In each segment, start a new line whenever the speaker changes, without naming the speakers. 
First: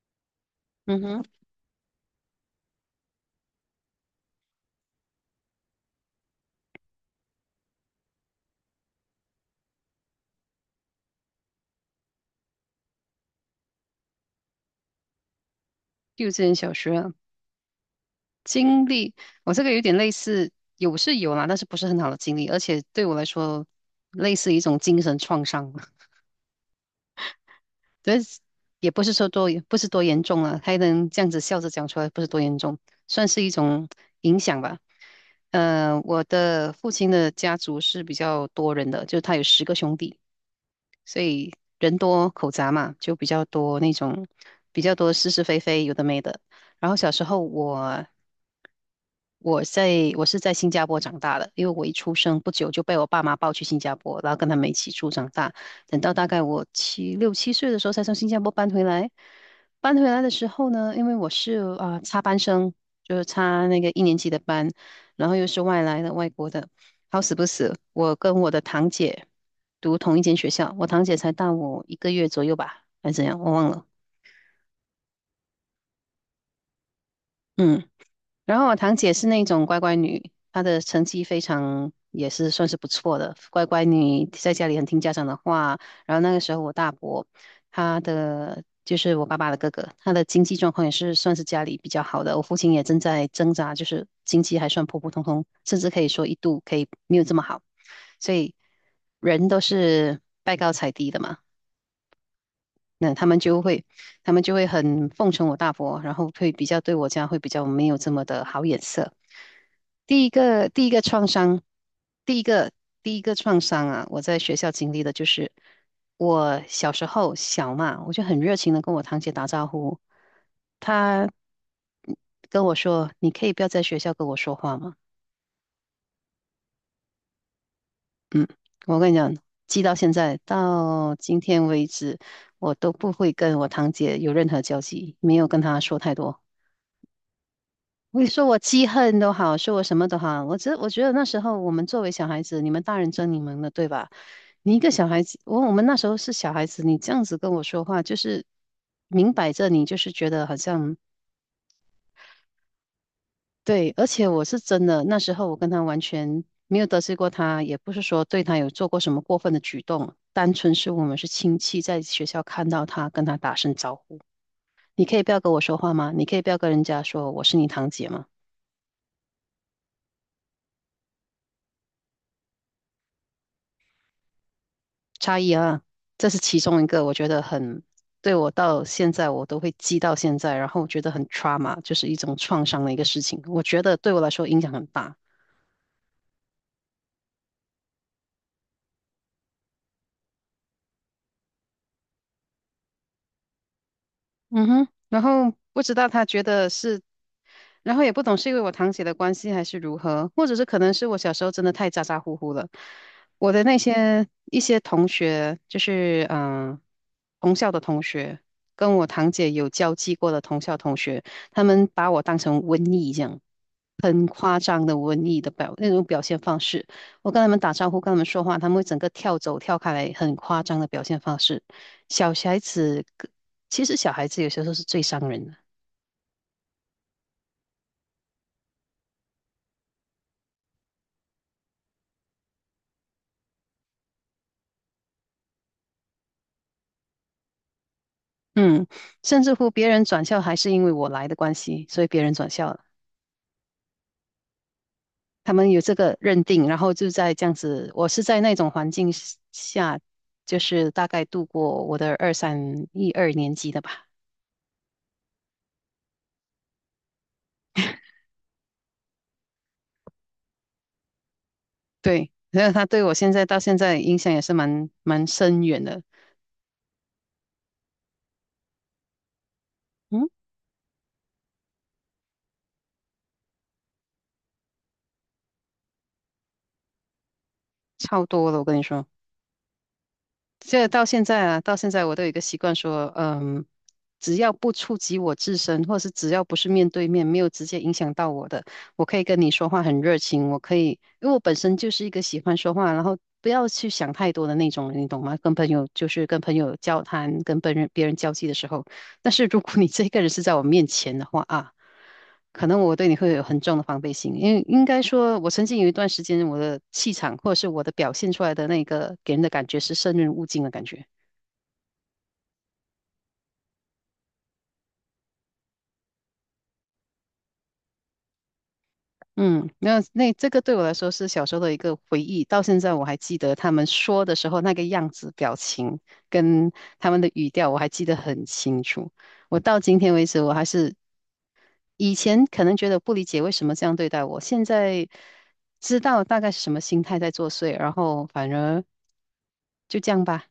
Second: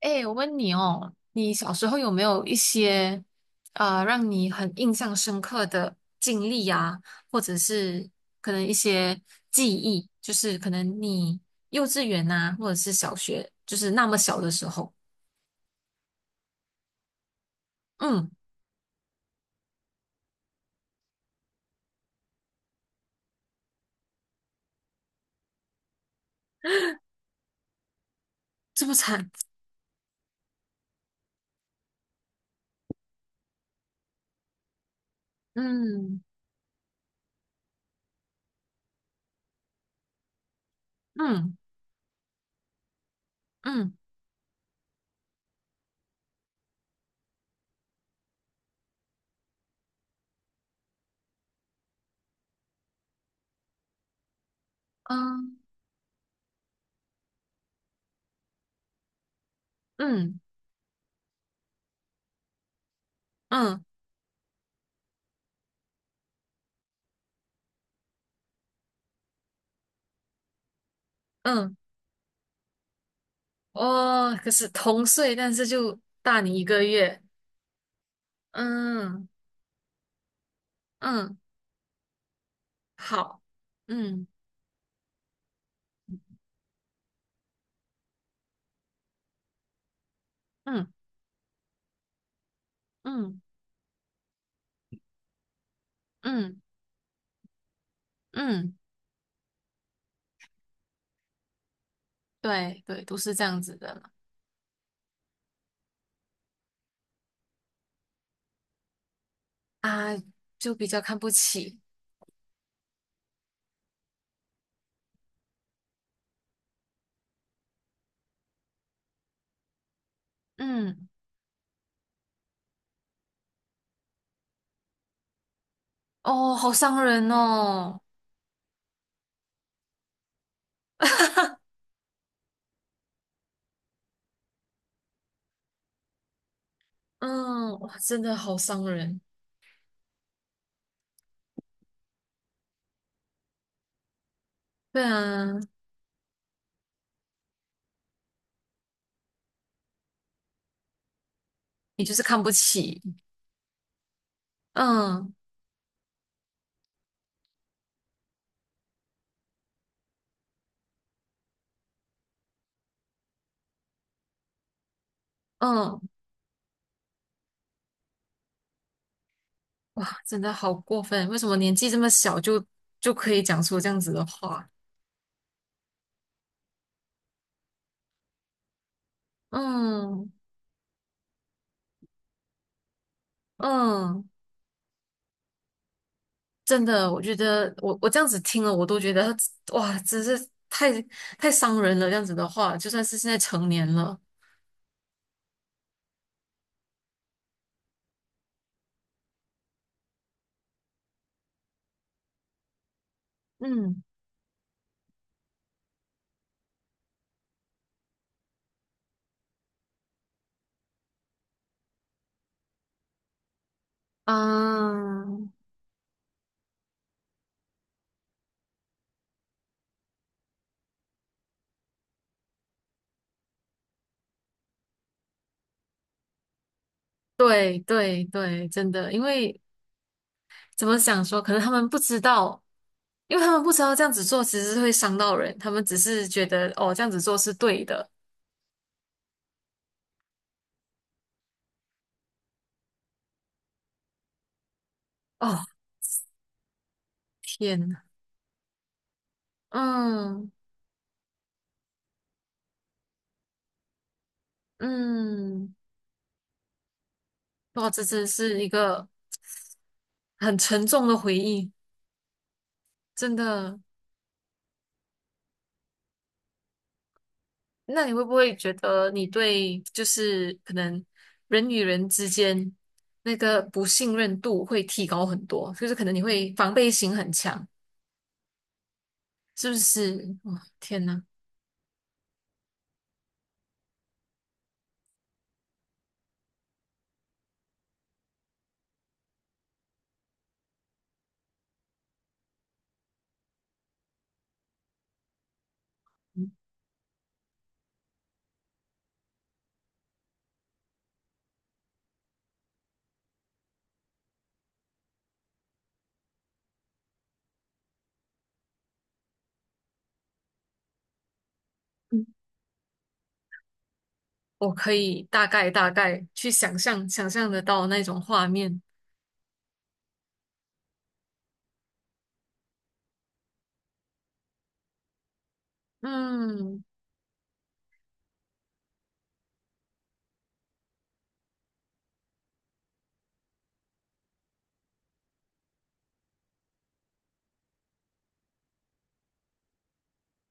哎，我问你
嗯
哦，
哼，
你小时候有没有一些让你很印象深刻的经历啊，或者是可能一些记忆，就是可能你幼稚园呐、或者是小学，就是那么小的时候。
幼稚园、小学啊
嗯。
经历，我这个有点类似，有是有啦，但是不是很好的经历，而且对我来说，类似一种精神创伤吧。但是
这
也
么
不是说
惨。
多，不是多严重啊，还能这样子笑着讲出来，不是多严重，算是一种影响吧。
嗯
我的父亲的家族是比较多人的，就是他有10个兄弟。所以
嗯
人多口杂嘛，就比较多那
嗯
种比较多是是非非，有的没的。然后小时候我是在新加坡长大的，因为我一出生不久就被我爸妈抱去新加坡，然后跟他们一起住长大。
嗯
等到大概我六七岁的时候，才从新加坡搬回来。搬回来的
嗯
时候呢，因为我是插班生，就是插那
嗯
个一年级的班，然后又是外来的外国的。好死不死，我跟我的堂姐读同一间学校，我堂姐才大
嗯。
我一个月左右吧，还是怎样，我忘了。
哦，可是同岁，但是就大你一个月。
嗯。然后我堂姐是
嗯
那种乖乖女，她的成绩
嗯，
非常也是算是不错的，
好，
乖乖女
嗯
在家里很听家长的话。然后那个时候我大伯，他的就是我爸爸的哥哥，他的经济状况
嗯
也是算是家里比较好的。我父亲也正在
嗯
挣扎，就是经济还算普普通通，甚至可以说一
嗯。
度可以没有这么好，所以
嗯。
人都是拜高踩低的嘛。
对对，都是这样子的嘛。
他们就会很奉承我大伯，然后会比较对我家会比较没有这么的好眼色。
啊，
第一个
就
第
比
一个
较看
创
不
伤，
起。
第一个第一个创伤啊，我在学校经历的就是我小时候小嘛，我就很热情的跟我堂姐打招呼，
嗯。
她跟我说：“你可以不要在学校跟我说话吗？”
哦，好伤人哦。
嗯，我跟你讲，记到现在到今天 为止，我都不会跟我堂姐有任何交集，没有跟她说太多。
嗯。哇，真
你
的
说
好
我
伤
记恨
人。
都好，说我什么都好，我觉得那时候我们作为小孩子，你们大人争你们的，对吧？你一个
对
小孩子，
啊，
我们那时候是小孩子，你这样子跟我说话，就是明摆着你就是觉得好像
你就是看不起。
对。而且我是真的，那时
嗯
候我跟他完全没有得罪过他，也不是说对他有做过什么过分的举动，单纯是我们是亲戚，在学校看到他，跟他打声招呼。你可以不要跟我说话
嗯。
吗？你可以不要跟人家说我是你堂姐吗？
哇，真的好过分。为什么年纪这么小就可以讲出这样子的话？
差异啊，这是其中一个，我觉得很，对我到现在我都会记到
嗯
现在。然后我觉得很 trauma，就是一种创伤的一个事情，我觉得对我
嗯。
来说影响很大。
真的，我觉得我这样子听了，我都觉得哇，真是太太伤人了。这样子的话，就算是现在成年了。
嗯哼，然后不知道他觉得是，然后也不懂是因为我堂姐的关系还是如何，或者是可能是我小时候真的太咋咋呼呼了。我的那
嗯。
些一些同学，就是同校的同学，跟我堂姐有交际过的同校同学，他们把我当成瘟疫这样，很夸张的瘟
啊，
疫的表那种表现方式。我跟他们打招呼，跟他们说话，他们会整个跳走跳开来，很夸张的表现方式。小孩子。其实小孩子有些时候是最伤人的。
对对对，真的，因为怎么想说，可能他们不知道，因为他们不知道这样子做其实是会伤到人，他们只是觉得哦，这样子做是对的。
嗯，甚至乎别人转校还是因为我来的关系，所以别人转校了，他
哦，
们有这个认定，然后就在这样
天
子，
呐。
我是在那种环境下，
嗯
就是大概度过我的一二年级的吧。
嗯。哇，这真是一个很沉重的回忆。
对，然后他对我现
真
在到现
的。
在影响也是蛮深远的。
那你会不会觉得你对就
嗯，
是可能人与人之间那个不信任度会提高很多，就是可能你会防备心很强？
超多了，我跟你说。
是不是？哇、
这到
天呐。
现在啊，到现在我都有一个习惯说，嗯，只要不触及我自身，或是只要不是面对面，没有直接影响到我的，我可以跟你说话很热情，我可以，因为我本身就是一个喜欢说话，然后不要去想太多的那种人，你懂吗？跟朋友就是跟朋
嗯
友交谈，跟别人交际的时候。但是如果你这个人是在我面前的话啊，可能我对你会有很重的防备心。因为应该说，我曾经有一段时间，我的气场或者是我的表现出来的那个给人的感觉是生人勿近的感觉。
嗯，我可以大概去想象得到那种画面。
嗯，那这个对我来说是小时候的一个回忆。到现在我还记得他们说的时候那个样子、表情跟
嗯。
他们的语调，我还记得很清楚。我到今天为止，我还是以前可能觉得不理解为什么这样对待我，现在知道大概是什么心态在作祟，然后反而就这样吧。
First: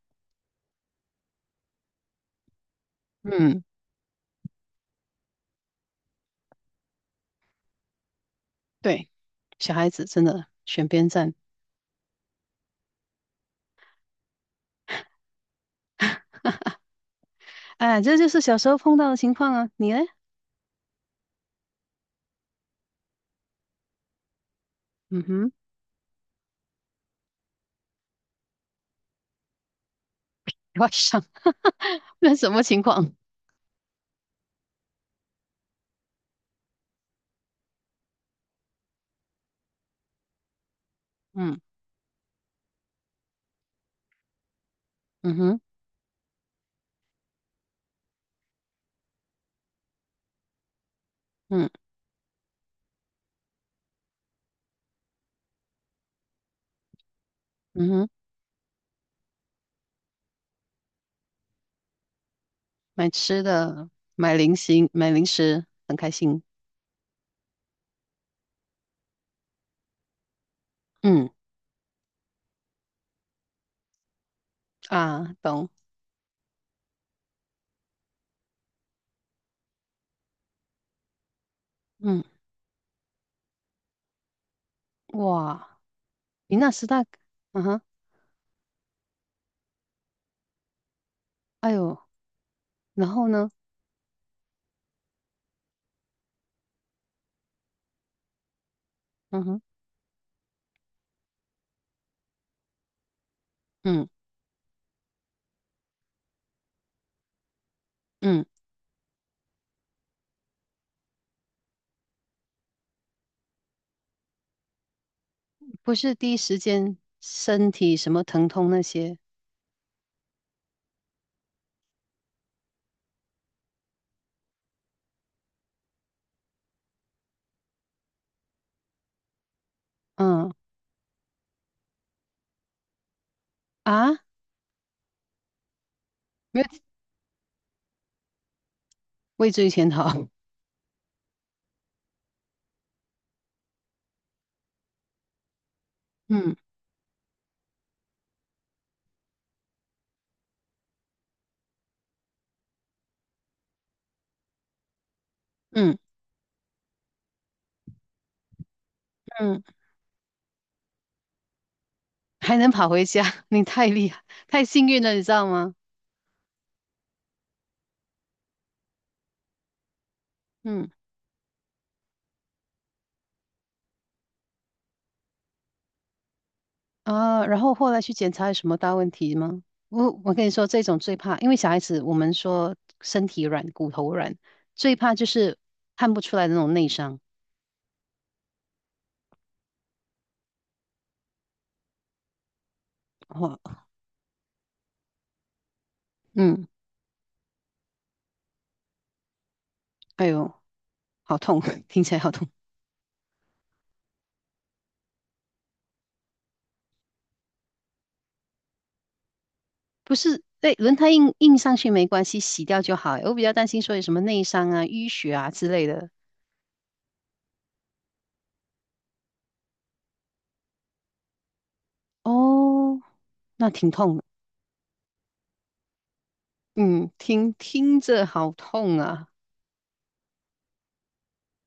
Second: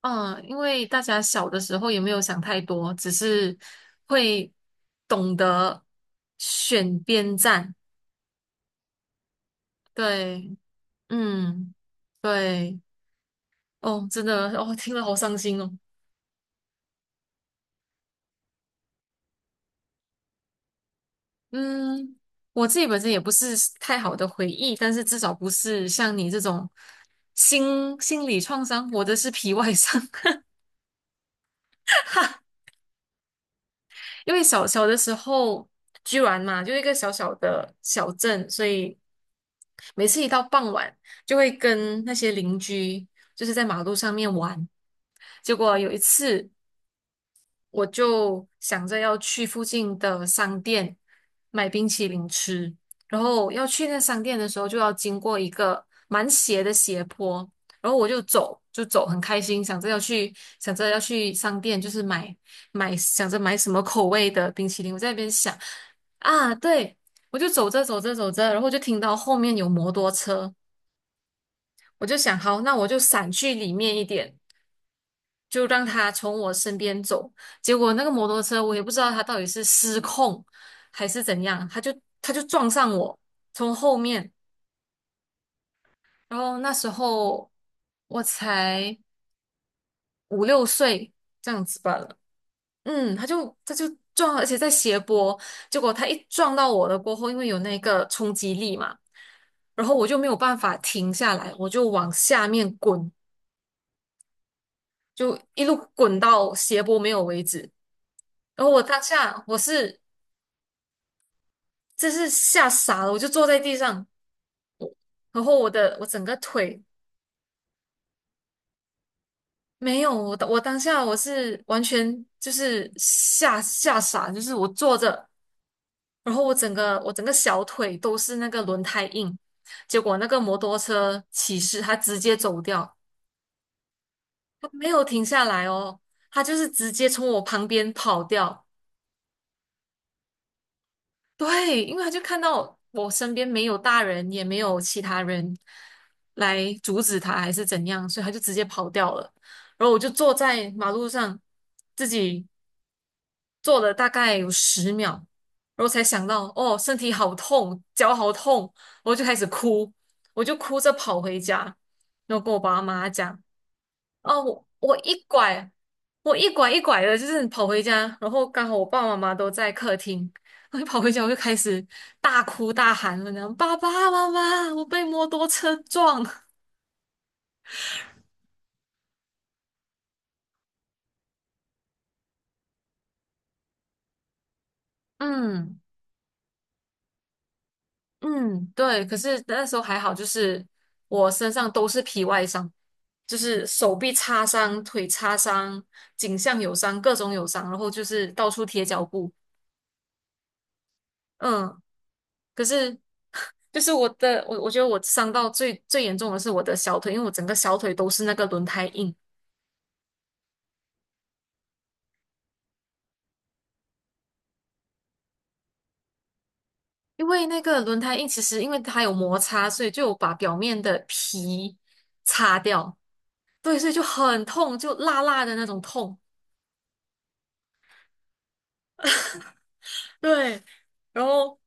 啊，因为大家小的时候也没有想太多，只是
嗯。
会懂得选边站。
对，小孩子真的
对，
选边站。
嗯，对。哦，真的，哦，听了好伤心哦。
哎，这就是小时候碰到的情况啊。你呢？
嗯，我自己本身也不是太好的回忆，但是至
嗯
少不
哼，
是像你这种心理创伤，我的是皮外伤。
外伤，那什么情况？
因为小小的时候，居然嘛，就一个小小的小镇，所以每次一到傍晚，就会
嗯
跟那些邻居就是在马路上面玩。
嗯
结
哼，
果有一次，我就想着要去附近的商店
嗯
买冰淇淋吃，然后要去那商店的时候就要经过一个蛮斜的斜坡，
嗯
然后我
哼，
就走，很开心，想着要去商店，就是买
买
想着
吃
买什么
的，
口味
买
的
零
冰
食，
淇淋，我在
买
那
零
边想。
食，很开心。
啊，对，我就走着，然后就听到后面有摩托车，
嗯，
我就想好，那我就闪去里面一点。
啊，
就
懂。
让他从我身边走。结果那个摩托车，我也不知道他到底是失控还是怎样，
嗯，
他就撞上我，从后面。
哇，
然
你
后
那
那
时
时
大，
候
嗯哼，
我才五六岁这样
哎
子
呦，
吧了。
然
嗯，
后呢？
他就撞，而且在斜坡。结果他一撞到我了过后，因为有那个冲击力嘛，
嗯哼，
然后我就没有办法停下来，我就往下面滚，
嗯
就一路滚到斜坡没有为止。
嗯，
然后我当下是真是吓傻了，我就坐在地上，然后
不
我
是
整
第一
个
时
腿
间身体什么疼痛那些，
没有，我当下我是完全就是吓傻，就是我坐着，然后我整个小腿都是那个轮胎印，结果那个
嗯，
摩托车骑士他直接走掉，
啊，
他没有停下来哦，他就
没有
是直接从我旁边跑掉。
畏罪潜逃。
对，因为他就看到我身边没有大人，也没有其他人
嗯
来阻止他，还是怎样，所以他就直接跑掉了。然后我就坐在马路上，自己坐了大概有十秒，然后
嗯
才想到，哦，身体好痛，脚好痛，我就开始
嗯
哭，我就哭着跑回家，然 后跟
还
我
能
爸
跑回
妈
家，
讲。
你太厉害，
哦，
太幸
我
运了，
一
你知道
拐，
吗？
我一拐一拐的，就是跑回家，然后刚好我爸爸妈妈都在客厅，我一
嗯，
跑回家我就开始大哭大喊了，然后爸爸妈妈，我被摩托车撞。
啊，然后后来去检查有什么大问题吗？我跟你说，这种最怕，因为小孩子我们说身体软、骨头软，最怕就是
嗯
看不出来的那种内伤。
嗯。对，可是那时候还好，就是我身上都是皮外伤，就
哇，
是手臂擦伤、腿擦伤、颈项
嗯，
有伤、各种有伤，然后就是到处贴脚布。
哎呦，好痛，
嗯，
听起来好痛。
可是。就是我我觉得我伤到最严重的是我的小腿，因为我整个小腿都是那个轮胎印。
不是，对，轮胎印印上去没关系，洗掉就好。我比较担心说有什么内伤啊、淤血啊之类的。
因为那个轮胎印其实因为它有摩擦，所以就有把表面的皮擦掉，
哦，那
对，所
挺
以就
痛的。
很痛，就辣辣的那种痛。
嗯，听听着好痛啊。
对，然后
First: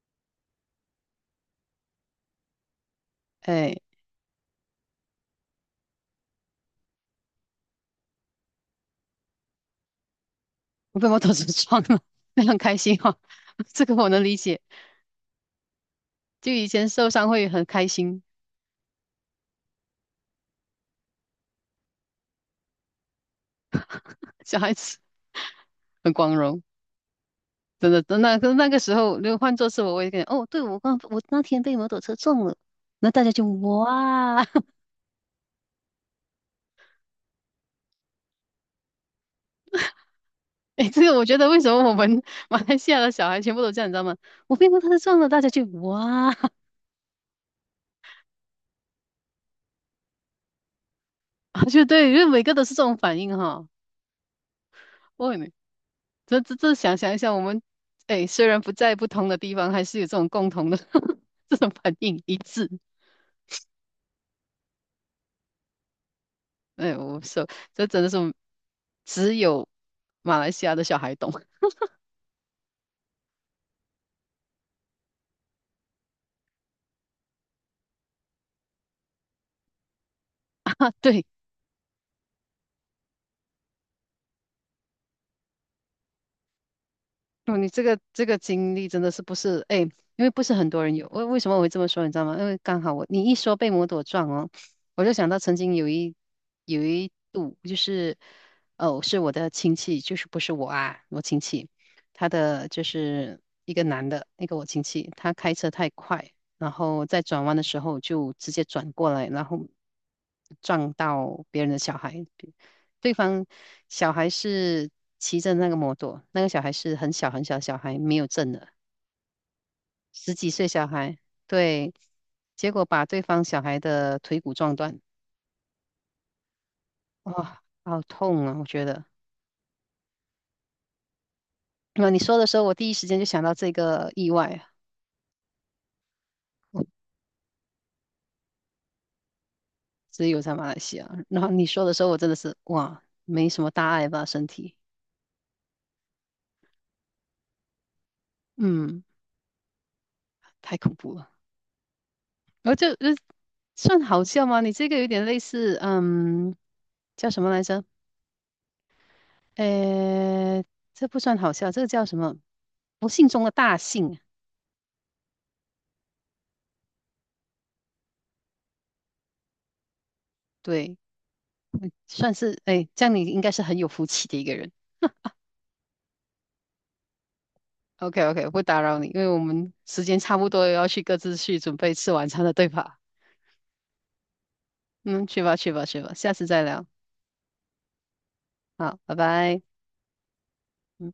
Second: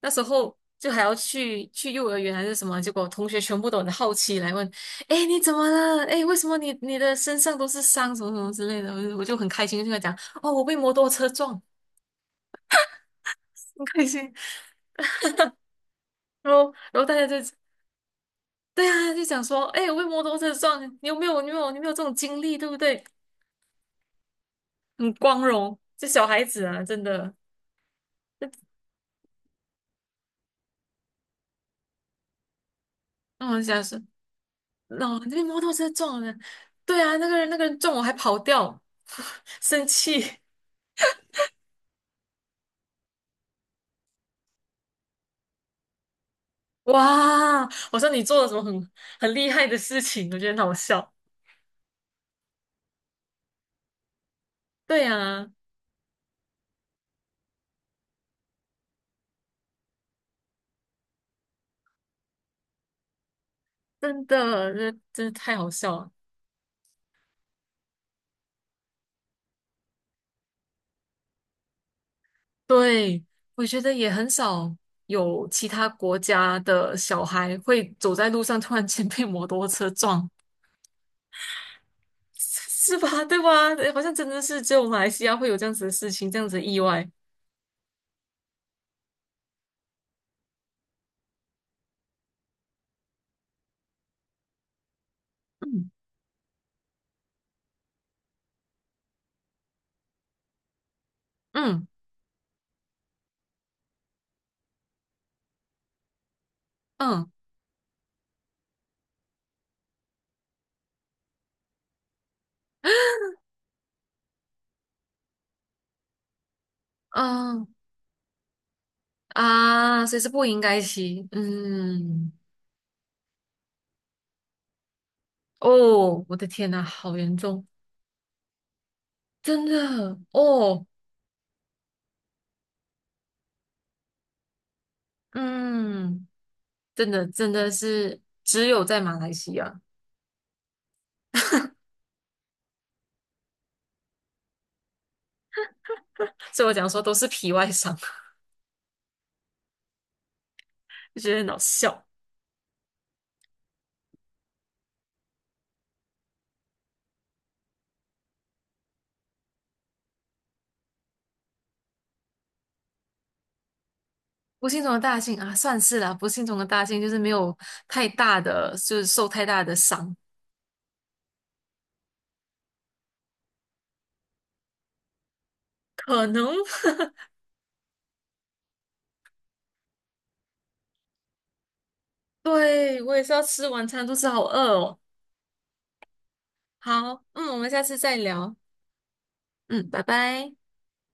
那时候就还要去幼儿园还是什么，结果同学全部
哎，
都很好奇来问：“哎，你怎么了？哎，为什么你的身上都是伤，什么什么之类的？”我就很开心，就跟他讲：“哦，我被摩
我被
托
摩
车
托车
撞，
撞了，非常开心哈，这
很
个
开
我能
心。”
理解。就以前
然后
受
大家
伤
就
会很开心，
对啊，就想说，哎，我被摩托车撞，你有没有这种经历，对不对？
小孩子
很光荣，这
很
小
光
孩
荣，
子啊，真的。
真的。那个时候，如果换作是我，我也感觉哦，对我刚我那天被摩托车撞了，那大家就
那我想说，
哇，
那我被摩托车撞了，对啊，那个人撞我还跑掉，生气。
诶，这个我觉得为什么我们马来西亚的小孩全部都这样，你知道吗？我被摩托车撞了，大家就哇，
哇！我说你做了什么很厉害的事情，我觉得很好笑。
就对，因为每个都是这种反应哈。
对
我也
啊，
没这这这想想一下，我们哎，虽然不在不同的地方，还是有这种共同的 这种反应一致。
真的，这真的太好笑了。
哎，我说这真的是只有马来西亚的小孩懂。
对，我觉得也很少有其他国家的小孩会走在路上突然间被摩托车撞，
对。
是吧？对吧？好像真的是只有马来西亚会有这样子的事情，这样子的意外。
哦，你这个这个经历真的是不是哎，因为不是很多人有。为什么我会这么说，你知道吗？因为刚好我你一说被摩托撞哦，我就想到曾经有
嗯
一有一度就是哦，是我的亲戚，就是不是我啊，我亲戚，
嗯
他的就是一个男的，那个我亲戚，他开车太快，然后在
嗯
转弯的时候就直接转过来，然后撞到别人的小孩。对方小孩是骑着那个摩托，那个小孩是很小很小的
嗯。
小孩，没有证的，
啊，所以是
十
不
几
应
岁
该
小孩，
骑。
对，
嗯，
结果把对方小孩的腿骨撞断。
哦，我的天呐，好严
哇，
重，
好痛啊。我觉得，
真的哦，
那你说的时候，我第一时间就想到这个意外啊。
嗯，
我
真的真的是只有在马来西亚，
只有在马来西亚。然后你说的时候，我真的是哇，没什么大碍吧，身体，
所以我讲说都是皮外伤，
嗯，太恐怖
就
了。
觉得很好笑。
然后算好笑吗？你这个有点类似，嗯，叫什么来着？呃，这不算好笑，这个叫什么？不幸中的大幸啊，
不幸中的大幸啊，算是啦、不幸中的大幸就是没有太大的，就是受太大的伤。
对，算是，哎，这样你应该是很有福气的一个人。
可能，
OK OK，不打扰你，因为我们时间差不多，要去各自去准备吃晚餐了，对吧？
对，我也是要吃晚餐，肚子好饿哦。
嗯，去吧去吧去吧，下次再聊。
好，嗯，我们下次再聊。
好，拜拜。
嗯，拜拜。
嗯。